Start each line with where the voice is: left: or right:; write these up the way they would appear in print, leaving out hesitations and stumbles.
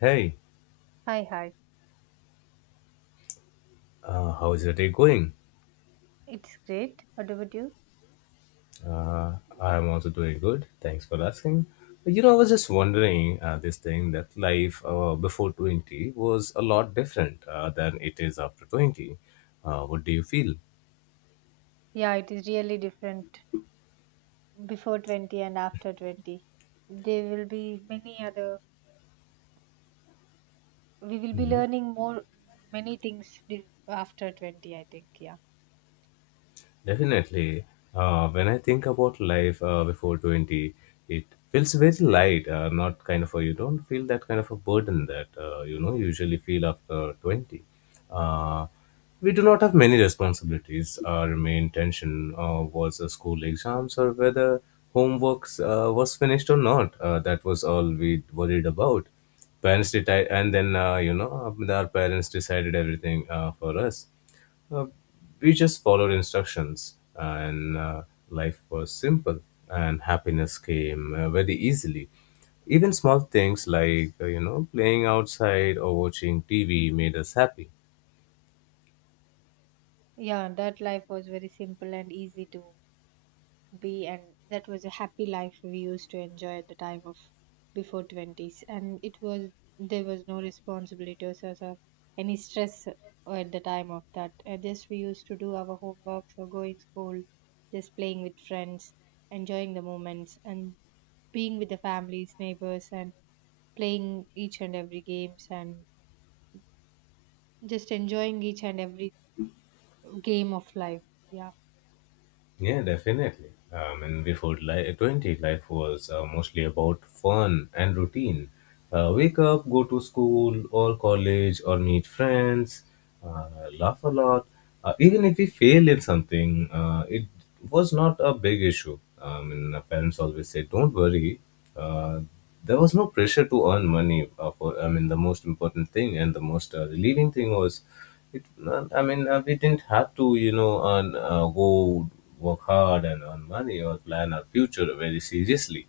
left: Hey,
right: Hi, hi.
left: how is your day going?
right: It's great. What about you?
left: I'm also doing good. Thanks for asking. You know, I was just wondering this thing that life before 20 was a lot different than it is after 20. What do you feel?
right: Yeah, it is really different before 20 and after 20. There will be many other, we will be learning more, many things after 20, I think. Yeah.
left: Definitely. When I think about life before 20, it feels very light, not kind of a, you don't feel that kind of a burden that, you know, usually feel after 20. Uh, we do not have many responsibilities. Our main tension was the school exams or whether homeworks was finished or not. That was all we worried about. Parents did, and then, our parents decided everything for us uh, we just followed instructions, and life was simple, and happiness came very easily. Even small things like, playing outside or watching TV made us happy.
right: Yeah, that life was very simple and easy to be, and that was a happy life we used to enjoy at the time of before 20s, and it was there was no responsibilities or any stress at the time of that. Just we used to do our homeworks or going school, just playing with friends, enjoying the moments and being with the families, neighbors, and playing each and every games and just enjoying each and every game of life, yeah.
left: Yeah, definitely. And 20, life was mostly about fun and routine. Wake up, go to school or college or meet friends, uh, laugh a lot. Even if we fail in something, it was not a big issue. And our parents always said, don't worry. Uh, there was no pressure to earn money. I mean, the most important thing and the most relieving thing was it, I mean, we didn't have to, earn, go work hard and earn money or plan our future very seriously.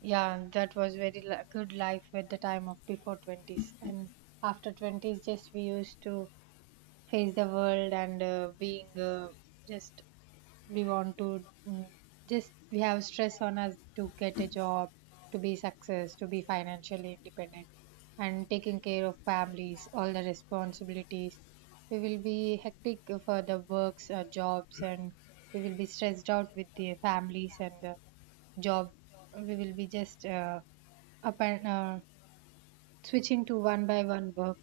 right: Yeah, that was very good life at the time of before 20s. And after 20s, just we used to face the world and being just we want to just we have stress on us to get a job, to be success, to be financially independent, and taking care of families, all the responsibilities. We will be hectic for the works or jobs, and we will be stressed out with the families and the job. We will be just. Up and switching to one by one work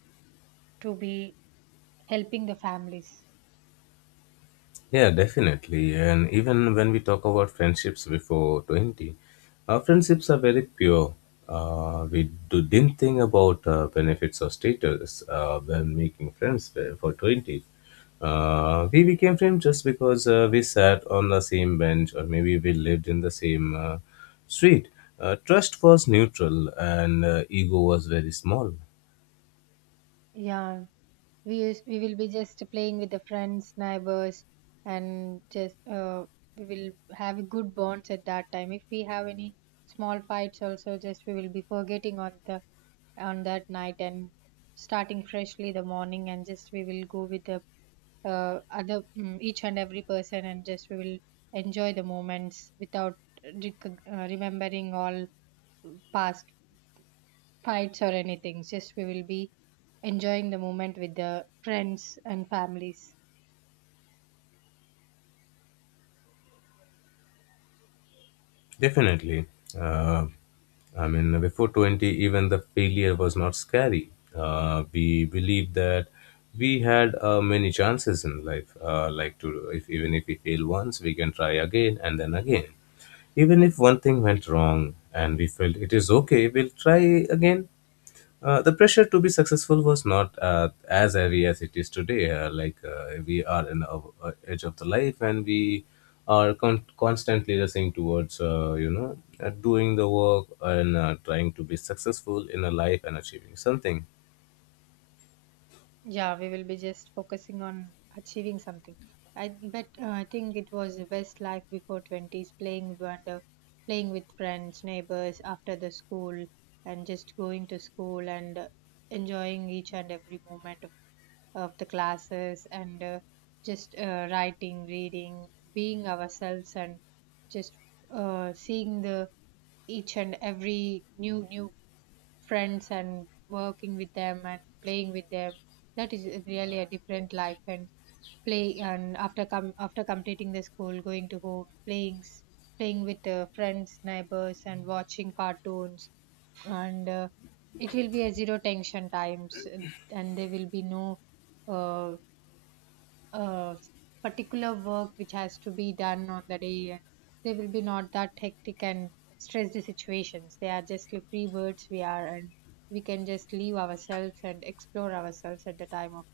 right: to be helping the families.
left: Yeah, definitely. And even when we talk about friendships before 20, our friendships are very pure. We didn't think about benefits or status when making friends for 20. We became friends just because we sat on the same bench or maybe we lived in the same street. Trust was neutral and ego was very small.
right: Yeah, we will be just playing with the friends, neighbors, and just, we will have good bonds at that time. If we have any small fights also, just we will be forgetting on the on that night and starting freshly the morning, and just we will go with the other, each and every person, and just we will enjoy the moments without remembering all past fights or anything. Just we will be enjoying the moment with the friends and families.
left: Definitely. Uh, I mean, before 20, even the failure was not scary. We believed that we had many chances in life. If even if we fail once, we can try again and then again. Even if one thing went wrong and we felt it is okay, we'll try again. The pressure to be successful was not as heavy as it is today. Like we are in our edge of the life, and we are constantly rushing towards, doing the work and trying to be successful in a life and achieving something.
right: Yeah, we will be just focusing on achieving something. I, but I think it was the best life before twenties, playing wonder, playing with friends, neighbors after the school, and just going to school and enjoying each and every moment of the classes and just, writing, reading, being ourselves, and just, seeing the each and every new friends and working with them and playing with them. That is really a different life. And play and after come after completing the school, going to home, playing playing with friends, neighbors, and watching cartoons and, it will be a zero tension times, and there will be no, uh, uh, particular work which has to be done on the day, and they will be not that hectic and stress situations. They are just like free birds we are, and we can just leave ourselves and explore ourselves at the time of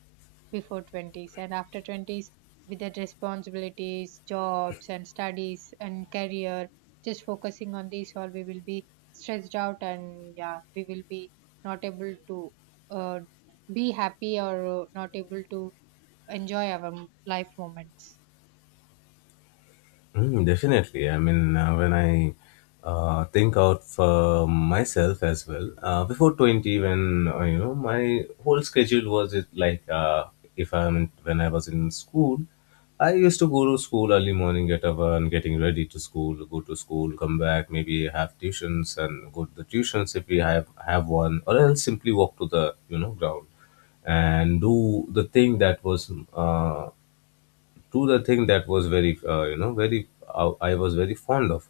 right: before 20s. And after 20s, with the responsibilities, jobs and studies and career, just focusing on these all, we will be stressed out. And yeah, we will be not able to, uh, be happy or, not able to enjoy our life moments.
left: Mm, definitely. I mean, when I think out for myself as well, before 20, when, you know, my whole schedule was it like if I'm in, when I was in school, I used to go to school early morning, get up and getting ready to school, go to school, come back, maybe have tuitions and go to the tuitions if we have one, or else simply walk to the, you know, ground and do the thing that was very you know very I was very fond of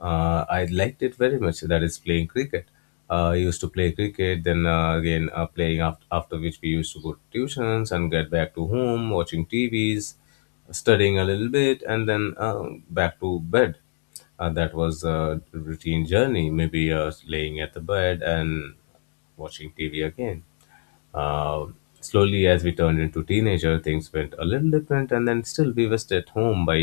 left: I liked it very much. That is playing cricket. I used to play cricket, then again playing after which we used to go to tuitions and get back to home, watching tvs, studying a little bit, and then back to bed. That was a routine journey, maybe laying at the bed and watching tv again. uh, slowly, as we turned into teenager, things went a little different, and then still we were stay at home by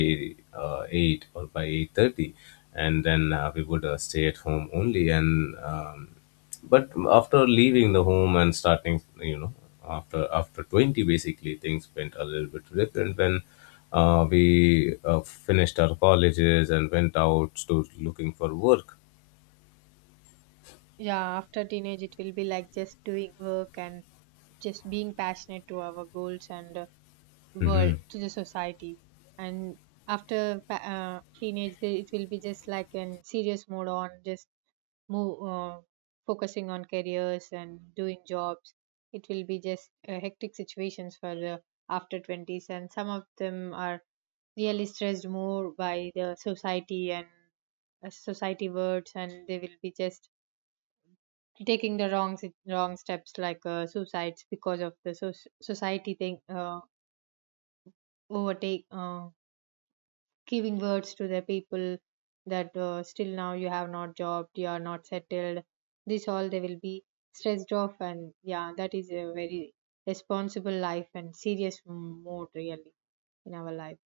left: 8 or by 8:30, and then we would stay at home only. And but after leaving the home and starting, you know, after 20, basically things went a little bit different when. We finished our colleges and went out to looking for work.
right: Yeah, after teenage, it will be like just doing work and just being passionate to our goals and, world to the society. And after teenage, it will be just like in serious mode on. Just move, focusing on careers and doing jobs. It will be just hectic situations for the after 20s, and some of them are really stressed more by the society and, society words, and they will be just taking the wrong steps like suicides because of the society thing, overtake, giving words to the people that, still now you have not job, you are not settled. This all they will be stressed off. And yeah, that is a very responsible life and serious mode really in our life.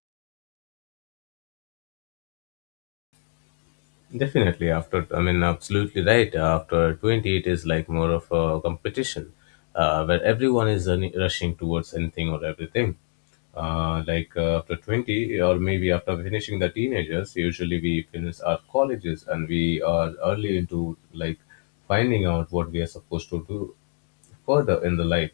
left: Definitely, after, I mean, absolutely right. After 20, it is like more of a competition, where everyone is rushing towards anything or everything. Like after 20, or maybe after finishing the teenagers, usually we finish our colleges and we are early into like finding out what we are supposed to do further in the life.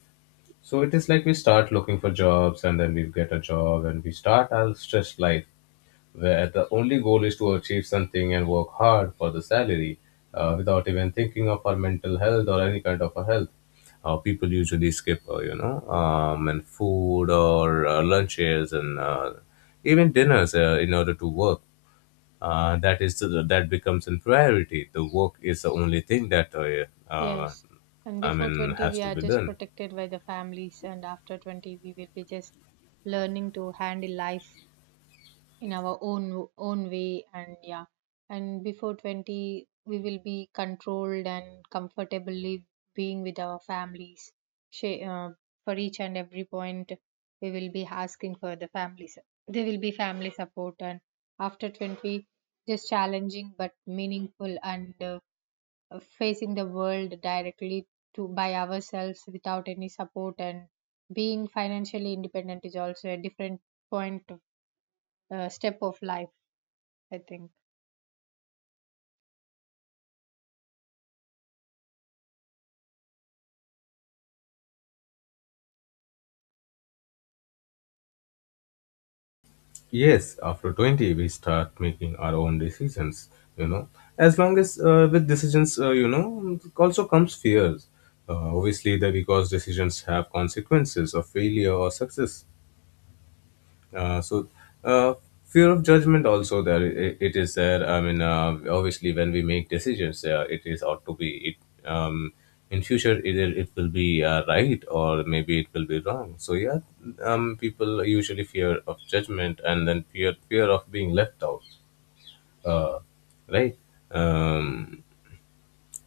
left: So it is like we start looking for jobs and then we get a job and we start our stressed life, where the only goal is to achieve something and work hard for the salary without even thinking of our mental health or any kind of a health. People usually skip, and food or lunches and even dinners in order to work. That is that becomes a priority. The work is the only thing that uh,
right: Yes. And
left: I
right: before
left: mean
right: 20,
left: has
right: we
left: to
right: are
left: be
right: just
left: done.
right: protected by the families, and after 20, we will be just learning to handle life in our own way. And yeah, and before 20 we will be controlled and comfortably being with our families. Sha- uh, for each and every point, we will be asking for the families. There will be family support, and after 20, just challenging but meaningful and, facing the world directly to by ourselves without any support. And being financially independent is also a different point of, step of life, I think.
left: Yes, after 20, we start making our own decisions, you know. As long as with decisions, you know, also comes fears. Obviously, that because decisions have consequences of failure or success. Uh, so uh, fear of judgment also there, it is there. I mean obviously when we make decisions it is ought to be it, in future either it will be right or maybe it will be wrong. So yeah, people usually fear of judgment and then fear of being left out. uh, right. um,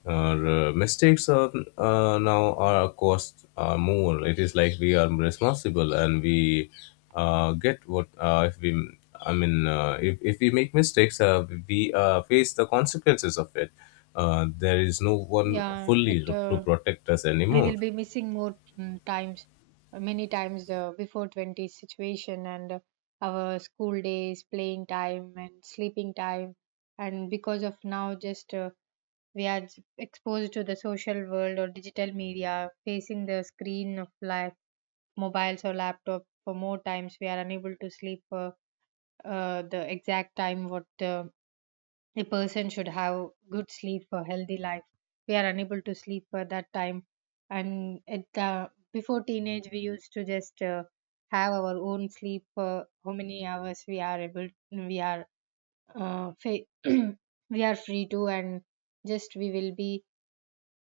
left: our mistakes are now, our costs are more. It is like we are responsible and we get what if we. I mean, if we make mistakes, we face the consequences of it. There is no one
right: Yeah,
left: fully
right: it
left: to protect us
right: we
left: anymore.
right: will be missing more, times, many times, before 20 situation and, our school days playing time and sleeping time. And because of now just, we are exposed to the social world or digital media, facing the screen of life, mobiles or laptop for more times. We are unable to sleep for, the exact time what, a person should have good sleep for healthy life. We are unable to sleep for that time. And it before teenage we used to just, have our own sleep, how many hours we are able, uh, fa- we are free to, and just we will be,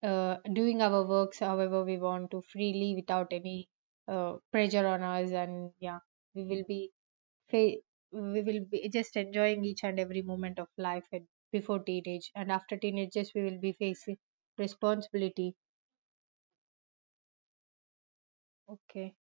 right: doing our works however we want to freely without any, pressure on us. And yeah, we will be fa- we will be just enjoying each and every moment of life at, before teenage. And after teenagers, we will be facing responsibility. Okay.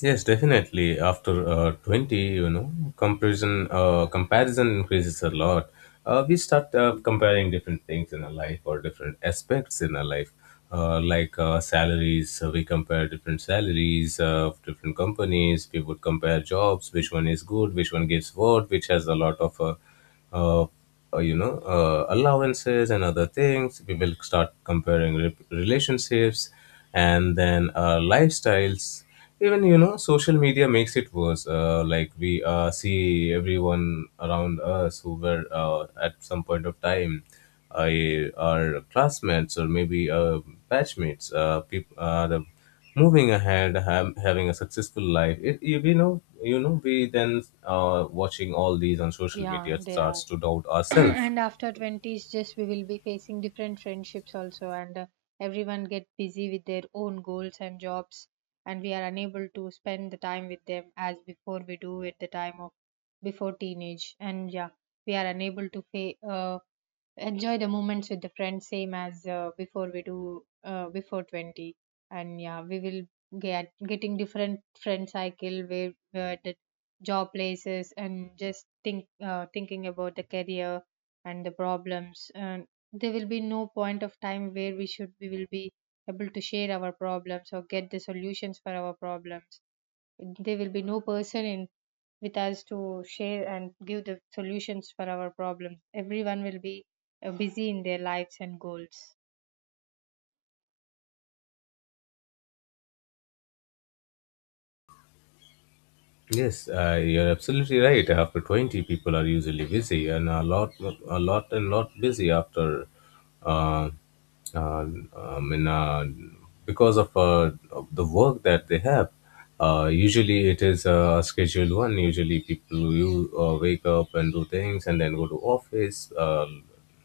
left: Yes, definitely. After 20, you know, comparison increases a lot. We start comparing different things in our life or different aspects in our life, like salaries. So we compare different salaries of different companies. We would compare jobs, which one is good, which one gives what, which has a lot of uh, you know, allowances and other things. We will start comparing relationships and then lifestyles. Even you know, social media makes it worse. Like we see everyone around us who were at some point of time our classmates or maybe batchmates, people are the moving ahead, having a successful life. It, you, you know, we then watching all these on social
right: Yeah,
left: media
right: they are.
left: starts to doubt ourselves.
right: And after 20s, just we will be facing different friendships also, and, everyone get busy with their own goals and jobs, and we are unable to spend the time with them as before we do at the time of before teenage. And yeah, we are unable to enjoy the moments with the friends same as, before we do, before 20. And yeah, we will get getting different friend cycle where the job places and just thinking about the career and the problems. And there will be no point of time where we should we will be able to share our problems or get the solutions for our problems. There will be no person in with us to share and give the solutions for our problems. Everyone will be, busy in their lives and goals.
left: Yes, you're absolutely right. After 20, people are usually busy and a lot and lot busy after, uh, uh, I mean, of the work that they have. Usually it is a scheduled one. Usually people you wake up and do things and then go to office.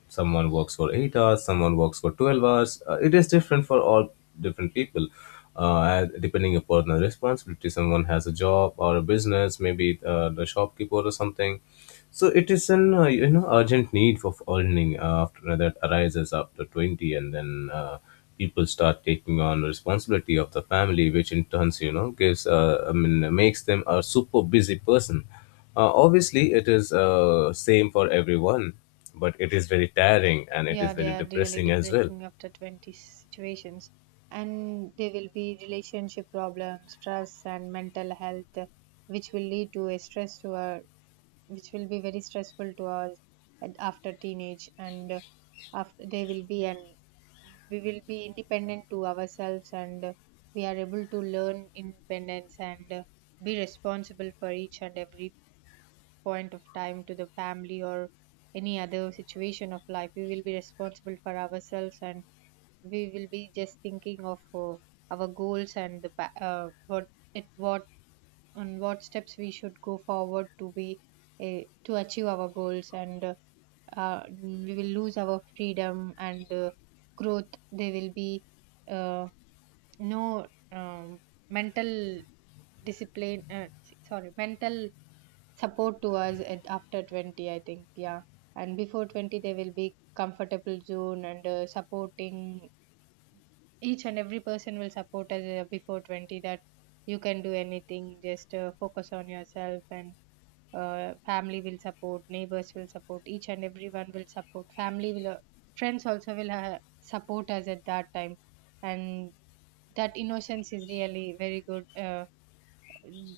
left: Someone works for 8 hours, someone works for 12 hours. It is different for all different people. And depending upon the responsibility, someone has a job or a business, maybe the shopkeeper or something. So it is an you know, urgent need for earning after that arises after 20, and then people start taking on responsibility of the family, which in turns, you know, gives I mean makes them a super busy person. Obviously, it is same for everyone, but it is very tiring and it is
right: Yeah, they
left: very
right: are really
left: depressing as well.
right: depressing after 20 situations. And there will be relationship problems, stress and mental health, which will lead to a stress to our, which will be very stressful to us at, after teenage. And, after they will be, and we will be independent to ourselves. And, we are able to learn independence, and, be responsible for each and every point of time to the family or any other situation of life. We will be responsible for ourselves, and we will be just thinking of, our goals and the what, at what, on what steps we should go forward to be a, to achieve our goals. And, we will lose our freedom. And, growth, there will be, uh, no mental discipline s- sorry mental support to us at after 20, I think. Yeah, and before 20 there will be comfortable zone and, supporting, each and every person will support us, before 20, that you can do anything. Just, focus on yourself, and, family will support, neighbors will support, each and everyone will support, family will, friends also will, support us at that time. And that innocence is really very good, mm,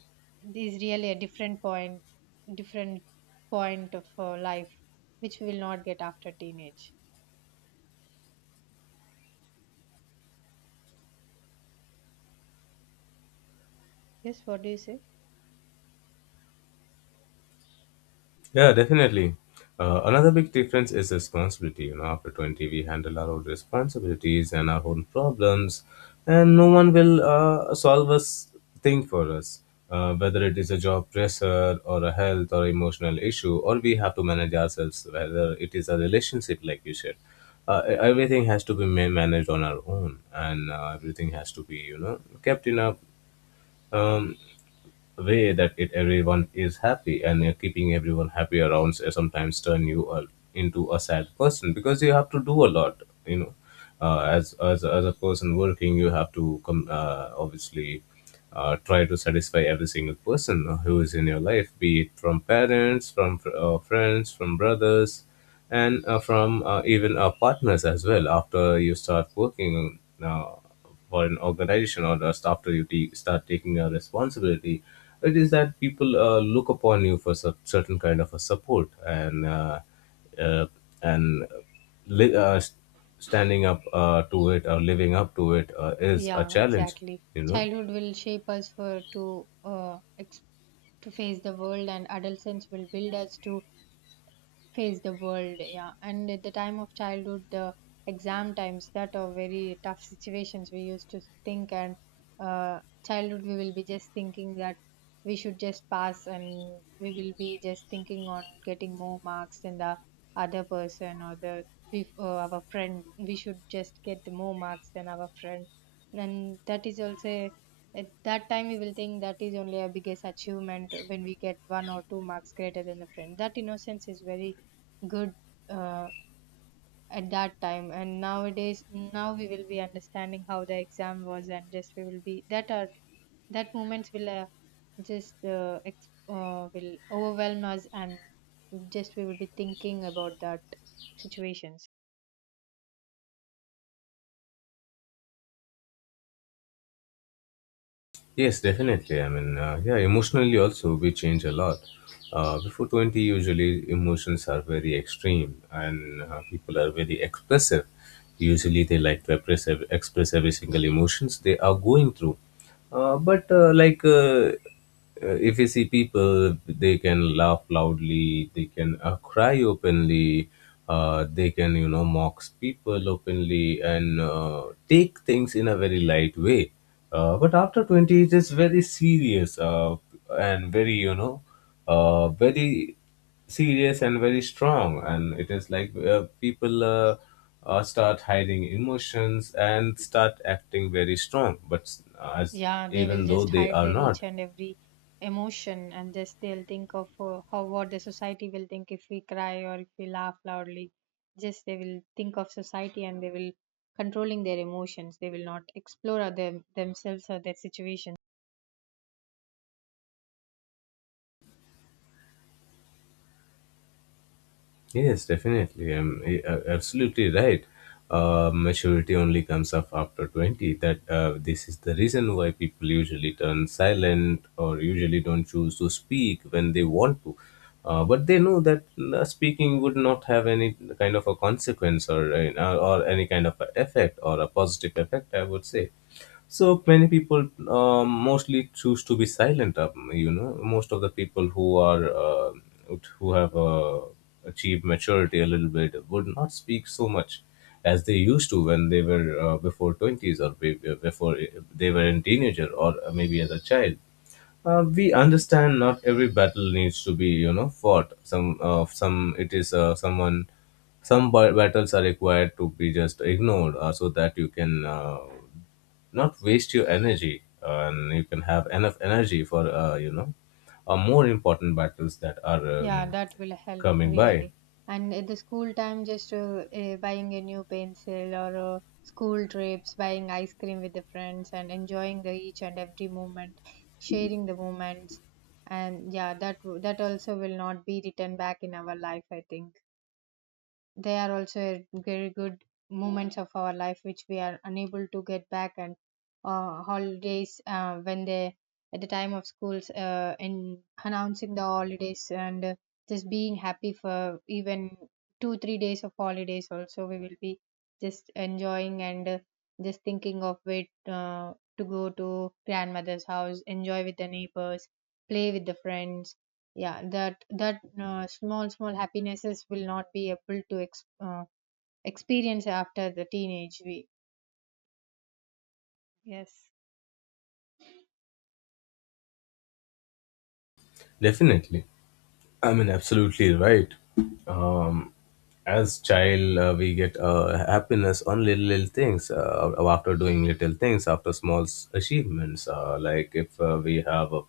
right: is really a different point, different point of, life, which we will not get after teenage. Yes, what do you say?
left: Yeah, definitely. Another big difference is responsibility. You know, after 20, we handle our own responsibilities and our own problems, and no one will solve us thing for us. Whether it is a job pressure or a health or emotional issue, or we have to manage ourselves, whether it is a relationship, like you said, everything has to be managed on our own, and everything has to be, you know, kept in a um, way that it everyone is happy. And keeping everyone happy around sometimes turn you into a sad person, because you have to do a lot, you know. As a person working, you have to come obviously try to satisfy every single person who is in your life, be it from parents, friends, from brothers, and from even partners as well. After you start working uh, for an organization, or just after you take start taking a responsibility, it is that people look upon you for certain kind of a support. And uh, and li- uh, s- standing up to it or living up to it is a
right: Yeah,
left: challenge,
right: exactly.
left: you know.
right: Childhood will shape us for to, to face the world, and adolescence will build us to face the world. Yeah, and at the time of childhood, the exam times that are very tough situations we used to think. And, uh, childhood we will be just thinking that we should just pass, and we will be just thinking on getting more marks than the other person or the our friend. We should just get more marks than our friend. And that is also a-, at that time we will think that is only our biggest achievement when we get one or two marks greater than the friend. That innocence is very good, uh, at that time. And nowadays, now we will be understanding how the exam was, and just we will be that are that moments will, will overwhelm us, and just we will be thinking about that situations.
left: Yes, definitely. I mean, yeah, emotionally also we change a lot. Before 20, usually emotions are very extreme and people are very expressive. Usually they like to express, express every single emotions they are going through. But like If you see people, they can laugh loudly, they can cry openly, they can, you know, mock people openly, and take things in a very light way. But after 20 it is very serious, and very, you know, very serious and very strong. And it is like people start hiding emotions and start acting very strong, as,
right: Yeah, they will
left: even though
right: just
left: they
right: hide
left: are
right: their
left: not.
right: each and every emotion, and just they'll think of, how what the society will think if we cry or if we laugh loudly. Just they will think of society and they will controlling their emotions. They will not explore other, themselves or their situation.
left: Yes, definitely. I'm absolutely right. Maturity only comes up after 20. That This is the reason why people usually turn silent or usually don't choose to speak when they want to. But they know that speaking would not have any kind of a consequence, or any kind of a effect, or a positive effect, I would say. So many people mostly choose to be silent, most of the people who have achieved maturity a little bit would not speak so much as they used to when they were, before 20s, or before they were in teenager, or maybe as a child. We understand not every battle needs to be, you know, fought. Some it is someone. Some battles are required to be just ignored, so that you can not waste your energy, and you can have enough energy for, you know, more important battles that are
right: Yeah, that will help
left: coming by.
right: really. And at the school time, just buying a new pencil or school trips, buying ice cream with the friends, and enjoying the each and every moment, sharing the moments, and yeah, that also will not be written back in our life, I think. They are also a very good moments of our life which we are unable to get back and holidays when they at the time of schools in announcing the holidays and just being happy for even 2 3 days of holidays also we will be just enjoying and just thinking of it, to go to grandmother's house, enjoy with the neighbors, play with the friends. Yeah, that small small happinesses will not be able to experience after the teenage we. Yes.
left: Definitely. I mean, absolutely right. Um, as child, we get happiness on little, little things. After doing little things, after small achievements, like if we have a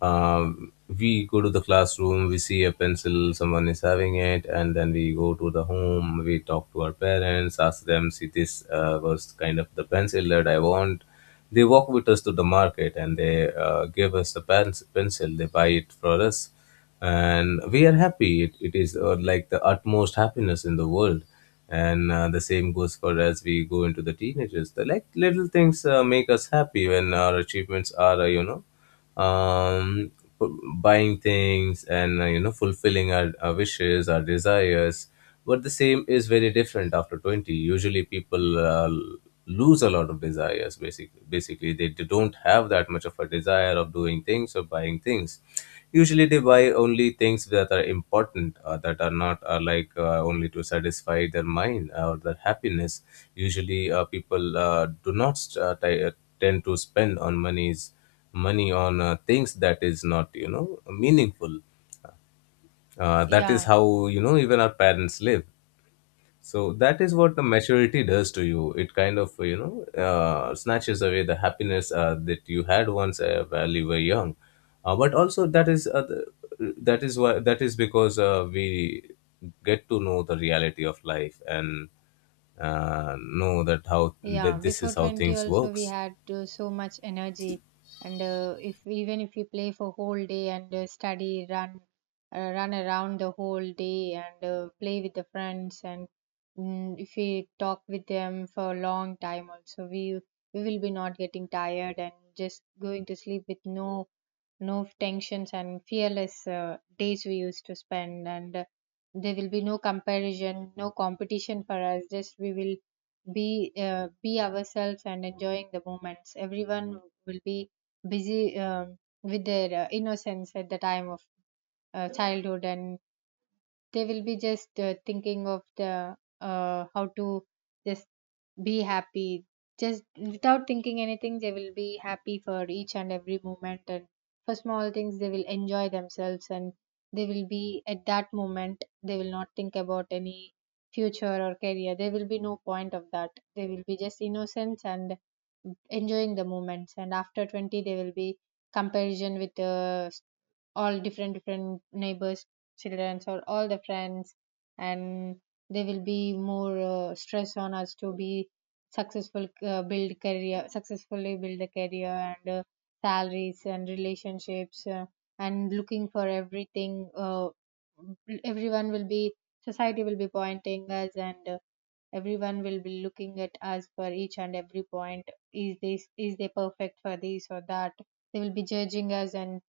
left: we go to the classroom, we see a pencil someone is having it, and then we go to the home, we talk to our parents, ask them, see, this was kind of the pencil that I want. They walk with us to the market, and they give us the pencil, they buy it for us, and we are happy. It is like the utmost happiness in the world. And the same goes for as we go into the teenagers. The like little things make us happy when our achievements are, you know, um, buying things, and, you know, fulfilling our wishes, our desires. But the same is very different after 20. Usually people lose a lot of desires. Basically they don't have that much of a desire of doing things or buying things. Usually they buy only things that are important, that are not are like only to satisfy their mind or their happiness. Usually people do not tend to spend on monies money on things that is not, you know, meaningful. That is
right: yeah
left: how, you know, even our parents live. So that is what the maturity does to you. It kind of, you know, snatches away the happiness that you had once, while you were young. But also, that is the- that is why that is because we get to know the reality of life, and know that, how
right: Yeah,
left: that this is
right: before
left: how
right: 20
left: things
right: also we
left: works.
right: had so much energy and if even if we play for whole day and uh, study, run around the whole day and play with the friends and if we talk with them for a long time also we will be not getting tired and just going to sleep with no no tensions, and fearless days we used to spend. And there will be no comparison, no competition for us. Just we will be ourselves and enjoying the moments. Everyone will be busy with their innocence at the time of childhood, and they will be just thinking of the how to just be happy. Just without thinking anything, they will be happy for each and every moment, and for small things they will enjoy themselves. And they will be at that moment, they will not think about any future or career. There will be no point of that. They will be just innocence and enjoying the moments. And after 20, they will be comparison with all different different neighbors, children, or all the friends. And there will be more stress on us to be successfully build a career, and salaries and relationships, and looking for everything. Everyone will be, society will be pointing us, and everyone will be looking at us for each and every point. Is this, is they perfect for this or that? They will be judging us, and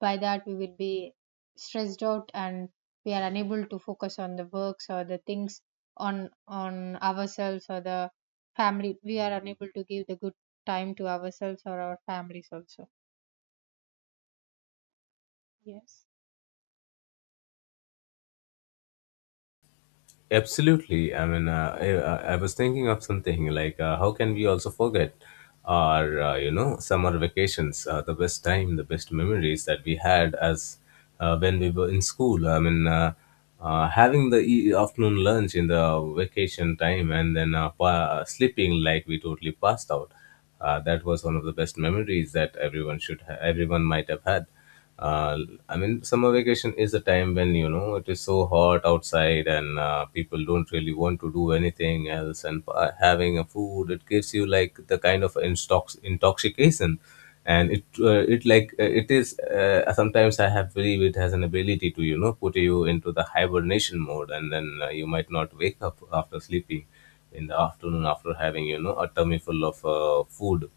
right: by that we will be stressed out, and we are unable to focus on the works or the things, on ourselves or the family. We are unable to give the good time to ourselves or our families also. Yes.
left: Absolutely. I mean, I was thinking of something, like, how can we also forget our, you know, summer vacations, the best time, the best memories that we had as when we were in school. I mean, having the afternoon lunch in the vacation time, and then sleeping, like we totally passed out. That was one of the best memories that everyone might have had. uh, I mean, summer vacation is a time when, you know, it is so hot outside, and people don't really want to do anything else. And having a food, it gives you like the kind of intoxication, and it is. Sometimes I have believe it has an ability to, you know, put you into the hibernation mode, and then you might not wake up after sleeping in the afternoon, after having, you know, a tummy full of food,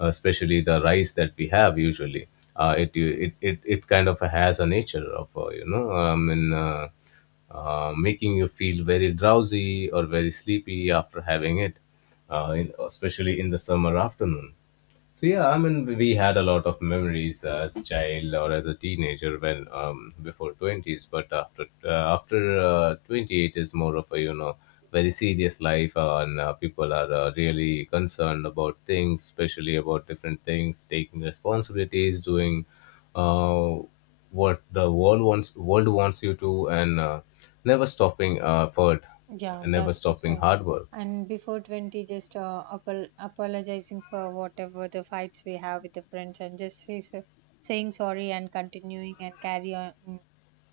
left: especially the rice that we have usually. It kind of has a nature of, you know, I mean, making you feel very drowsy or very sleepy after having it, especially in the summer afternoon. So yeah, I mean, we had a lot of memories as a child or as a teenager, when before 20s, but after after 28 is more of a, you know, very serious life, and people are really concerned about things, especially about different things, taking responsibilities, doing uh, what the world wants you to, and never stopping effort,
right: Yeah,
left: and never
right: that was
left: stopping
right: right.
left: hard work.
right: And before 20, just apologizing for whatever the fights we have with the friends, and just say, saying sorry and continuing, and carry on,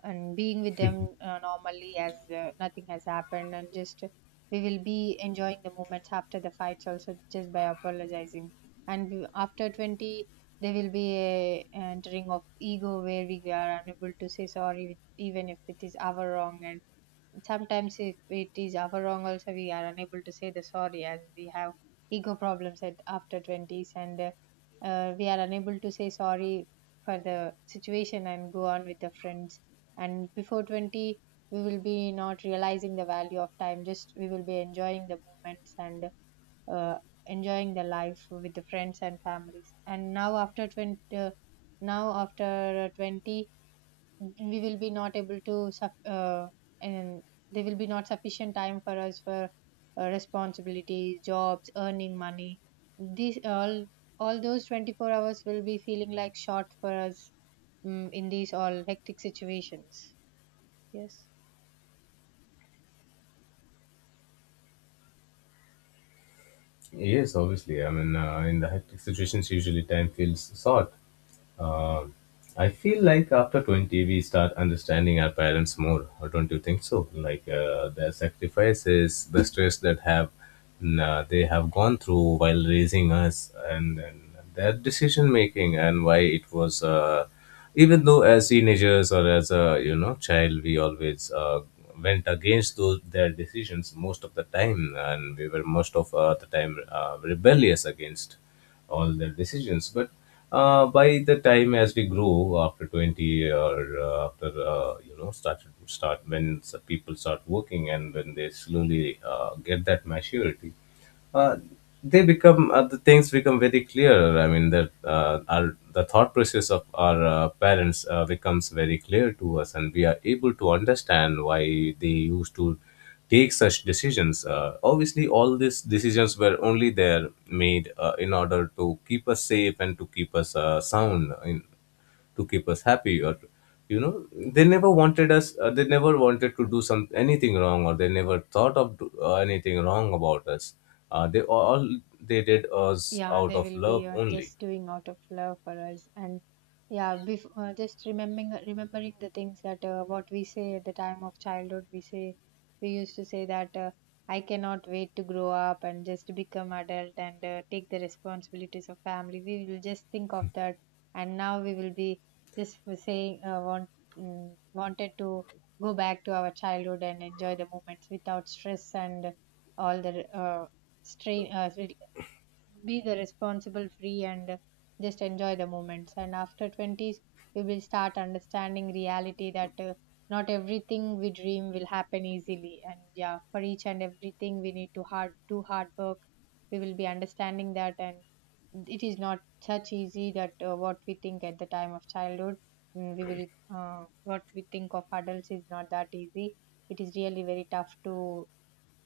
right: and being with them normally as nothing has happened. And just we will be enjoying the moments after the fights also, just by apologizing. And we, after 20, there will be a entering of ego where we are unable to say sorry, with, even if it is our wrong. And sometimes if it is our wrong also, we are unable to say the sorry, as we have ego problems at after 20s, and we are unable to say sorry for the situation and go on with the friends. And before 20, we will be not realizing the value of time. Just we will be enjoying the moments, and uh, enjoying the life with the friends and families. And now after 20 uh, now after 20 we will be not able to and there will be not sufficient time for us for responsibilities, jobs, earning money, these all those 24 hours will be feeling like short for us, in these all hectic situations. Yes.
left: Yes, obviously. I mean, in the hectic situations, usually time feels short. Um I feel like after 20, we start understanding our parents more. Or don't you think so? Like, their sacrifices, the stress that have they have gone through while raising us, and their decision making, and why it was. Even though, as teenagers, or as a, you know, child, we always went against those their decisions most of the time, and we were most of the time rebellious against all their decisions. But by the time as we grow after 20, or after you know started start when s- people start working, and when they slowly get that maturity, uh, the things become very clear. I mean that our the thought process of our parents becomes very clear to us, and we are able to understand why they used to take such decisions. Obviously, all these decisions were only there made in order to keep us safe, and to keep us sound, in to keep us happy, or you know, they never wanted to do some anything wrong, or they never thought of anything wrong about us. uh, they all they did us
right: Yeah,
left: out
right: they
left: of
right: will
left: love
right: be
left: only.
right: just doing out of love for us. And yeah, before, just remembering the things that what we say at the time of childhood, we say we used to say that I cannot wait to grow up and just to become adult and take the responsibilities of family. We will just think of that. And now we will be just for saying wanted to go back to our childhood and enjoy the moments without stress and all the strain, be the responsible free and just enjoy the moments. And after 20s we will start understanding reality that not everything we dream will happen easily. And yeah, for each and everything we need to hard work. We will be understanding that. And it is not such easy that what we think at the time of childhood, mm, we will what we think of adults is not that easy. It is really very tough to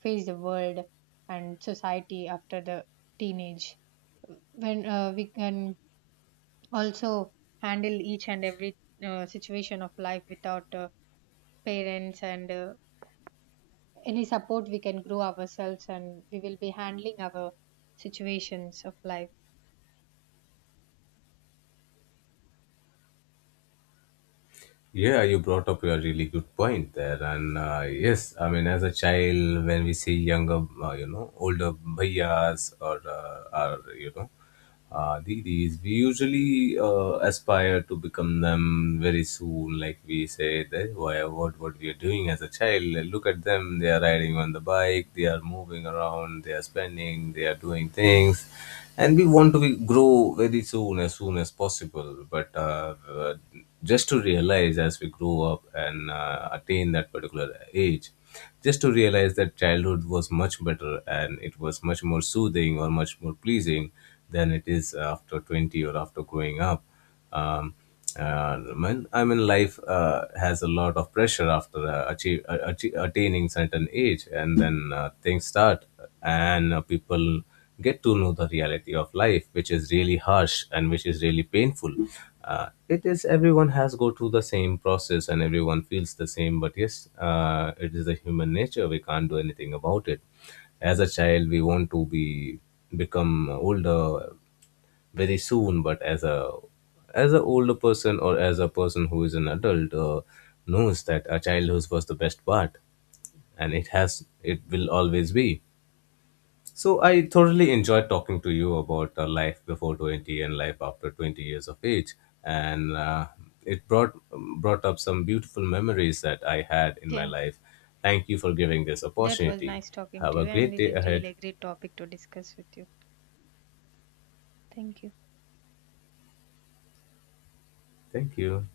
right: face the world and society after the teenage, when we can also handle each and every situation of life without parents and any support. We can grow ourselves and we will be handling our situations of life.
left: Yeah, you brought up a really good point there, and yes, I mean, as a child, when we see younger, you know, older bhaiyas, or you know, didis, we usually aspire to become them very soon. Like we say, that why what we are doing as a child. Look at them; they are riding on the bike, they are moving around, they are spending, they are doing things, and we want to grow very soon, as soon as possible. But just to realize, as we grow up and attain that particular age, just to realize that childhood was much better, and it was much more soothing, or much more pleasing than it is after 20, or after growing up. Um, when I mean, life has a lot of pressure after attaining certain age, and then things start, and people get to know the reality of life, which is really harsh and which is really painful. It is Everyone has go through the same process, and everyone feels the same. But yes, it is the human nature. We can't do anything about it. As a child, we want to be become older very soon, but as an older person, or as a person who is an adult, knows that our childhood was the best part, and it will always be. So I thoroughly enjoyed talking to you about life before 20 and life after 20 years of age, and it brought up some beautiful memories that I had in my
right: Yeah,
left: life. Thank you for giving this
right: that was
left: opportunity.
right: nice talking
left: Have
right: to
left: a
right: you, and
left: great
right: it
left: day
right: is
left: ahead.
right: really a great topic to discuss with you. Thank you.
left: Thank you.